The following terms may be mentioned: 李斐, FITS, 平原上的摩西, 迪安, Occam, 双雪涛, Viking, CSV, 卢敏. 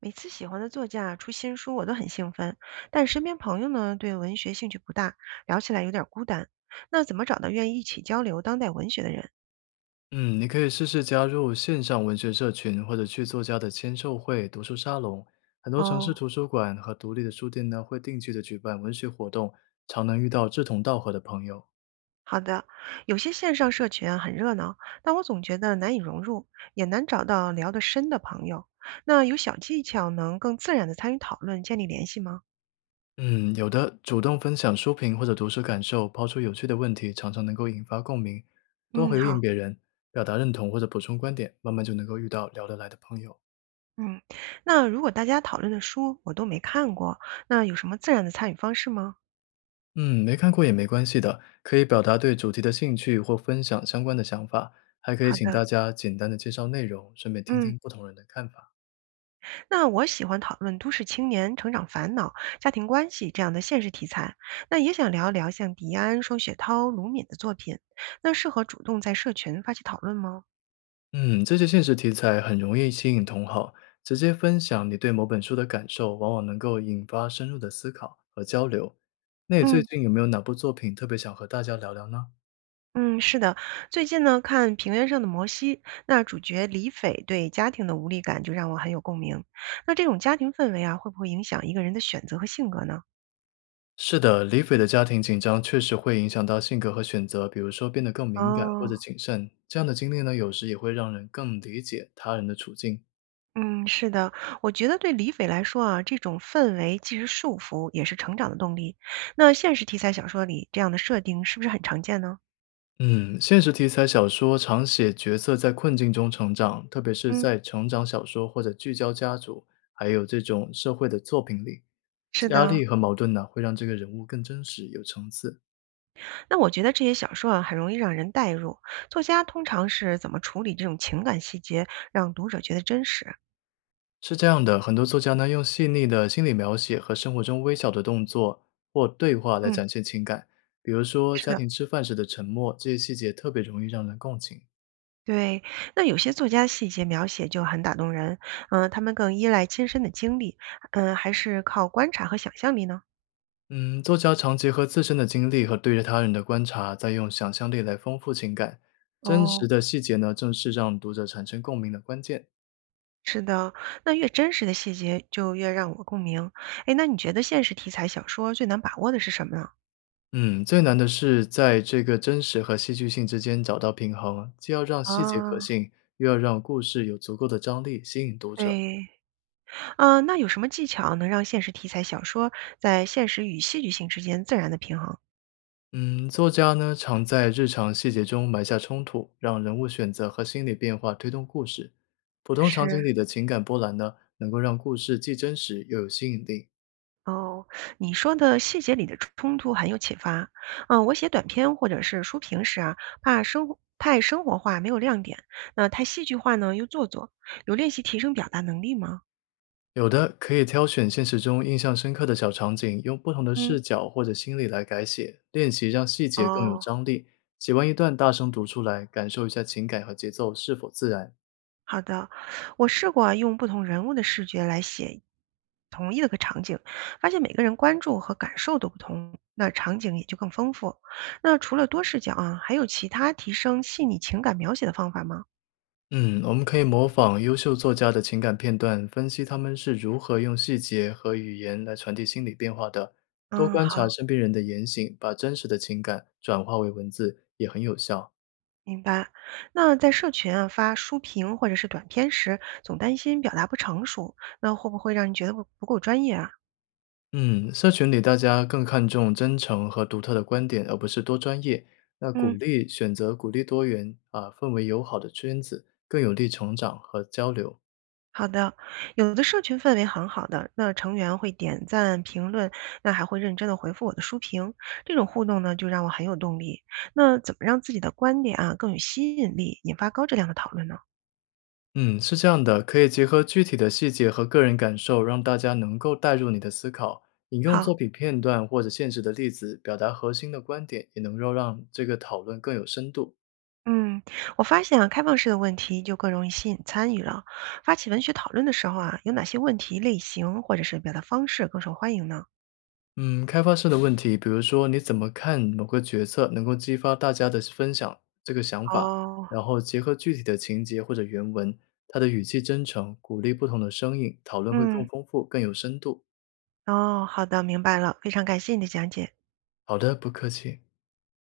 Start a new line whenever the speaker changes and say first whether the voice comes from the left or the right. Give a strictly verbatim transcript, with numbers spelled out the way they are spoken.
right: 每次喜欢的作家啊出新书，我都很兴奋，但身边朋友呢对文学兴趣不大，聊起来有点孤单。那怎么找到愿意一起交流当代文学的人？
left: 嗯，你可以试试加入线上文学社群，或者去作家的签售会、读书沙龙。很多城市
right: 哦，
left: 图书馆和独立的书店呢，会定期的举办文学活动，常能遇到志同道合的朋友。
right: 好的，有些线上社群啊很热闹，但我总觉得难以融入，也难找到聊得深的朋友。那有小技巧能更自然的参与讨论，建立联系吗？
left: 嗯，有的主动分享书评或者读书感受，抛出有趣的问题，常常能够引发共鸣。多
right: 嗯，
left: 回
right: 好，
left: 应别人，表达认同或者补充观点，慢慢就能够遇到聊得来的朋友。
right: 嗯，那如果大家讨论的书我都没看过，那有什么自然的参与方式吗？
left: 嗯，没看过也没关系的，可以表达对主题的兴趣或分享相关的想法，还可以
right: 好
left: 请
right: 的，
left: 大家简单的介绍内容，顺便听
right: 嗯。
left: 听不同人的看法。
right: 那我喜欢讨论都市青年成长烦恼、家庭关系这样的现实题材，那也想聊聊像迪安、双雪涛、卢敏的作品，那适合主动在社群发起讨论吗？
left: 嗯，这些现实题材很容易吸引同好，直接分享你对某本书的感受，往往能够引发深入的思考和交流。那你最
right: 嗯
left: 近有没有哪部作品特别想和大家聊聊呢？
right: 嗯，是的，最近呢看《平原上的摩西》，那主角李斐对家庭的无力感就让我很有共鸣。那这种家庭氛围啊，会不会影响一个人的选择和性格呢？
left: 是的，李斐的家庭紧张确实会影响到性格和选择，比如说变得更敏感或者
right: 哦。
left: 谨慎。这样的经历呢，有时也会让人更理解他人的处境。
right: 嗯，是的，我觉得对李斐来说啊，这种氛围既是束缚，也是成长的动力。那现实题材小说里这样的设定是不是很常见呢？
left: 嗯，现实题材小说常写角色在困境中成长，特别是
right: 嗯，
left: 在成长小说或者聚焦家族，还有这种社会的作品里，
right: 是
left: 压
right: 的。
left: 力和矛盾呢，会让这个人物更真实、有层次。
right: 那我觉得这些小说啊，很容易让人代入。作家通常是怎么处理这种情感细节，让读者觉得真实？
left: 是这样的，很多作家呢，用细腻的心理描写和生活中微小的动作或对话来
right: 嗯，
left: 展现情感，比如说
right: 是
left: 家
right: 的。
left: 庭吃饭时的沉默，这些细节特别容易让人共情。
right: 对，那有些作家细节描写就很打动人，嗯、他们更依赖亲身的经历，嗯、还是靠观察和想象力呢？
left: 嗯，作家常结合自身的经历和对着他人的观察，再用想象力来丰富情感。真
right: 哦，
left: 实的细节呢，正是让读者产生共鸣的关键。
right: 是的，那越真实的细节就越让我共鸣。哎，那你觉得现实题材小说最难把握的是什么呢？
left: 嗯，最难的是在这个真实和戏剧性之间找到平衡，既要让细节可
right: 啊，
left: 信，又要让故事有足够的张力吸引读者。
right: 对，嗯、那有什么技巧能让现实题材小说在现实与戏剧性之间自然的平衡？
left: 嗯，作家呢常在日常细节中埋下冲突，让人物选择和心理变化推动故事。普通场景
right: 是。
left: 里的情感波澜呢，能够让故事既真实又有吸引力。
right: 哦，你说的细节里的冲突很有启发。嗯、我写短篇或者是书评时啊，怕生活太生活化没有亮点，那太戏剧化呢又做作。有练习提升表达能力吗？
left: 有的可以挑选现实中印象深刻的小场景，用不同的
right: 嗯，
left: 视角或者心理来改写，练习让细节更有
right: 哦。
left: 张力。写完一段，大声读出来，感受一下情感和节奏是否自然。
right: 好的，我试过啊用不同人物的视觉来写同一个场景，发现每个人关注和感受都不同，那场景也就更丰富。那除了多视角啊，还有其他提升细腻情感描写的方法吗？
left: 嗯，我们可以模仿优秀作家的情感片段，分析他们是如何用细节和语言来传递心理变化的。多
right: 嗯，
left: 观察
right: 好，
left: 身边人的言行，把真实的情感转化为文字，也很有效。
right: 明白。那在社群啊发书评或者是短片时，总担心表达不成熟，那会不会让人觉得不不够专业啊？
left: 嗯，社群里大家更看重真诚和独特的观点，而不是多专业。那鼓
right: 嗯。
left: 励选择鼓励多元啊，氛围友好的圈子，更有利成长和交流。
right: 好的，有的社群氛围很好的，那成员会点赞、评论，那还会认真的回复我的书评，这种互动呢，就让我很有动力。那怎么让自己的观点啊更有吸引力，引发高质量的讨论呢？
left: 嗯，是这样的，可以结合具体的细节和个人感受，让大家能够带入你的思考。引用
right: 好，
left: 作品片段或者现实的例子，表达核心的观点，也能够让这个讨论更有深度。
right: 嗯，我发现啊，开放式的问题就更容易吸引参与了。发起文学讨论的时候啊，有哪些问题类型或者是表达方式更受欢迎呢？
left: 嗯，开发式的问题，比如说你怎么看某个决策能够激发大家的分享这个想法，
right: 哦，
left: 然后结合具体的情节或者原文，它的语气真诚，鼓励不同的声音，讨论会更
right: 嗯，
left: 丰富、更有深度。
right: 哦，好的，明白了，非常感谢你的讲解。
left: 好的，不客气。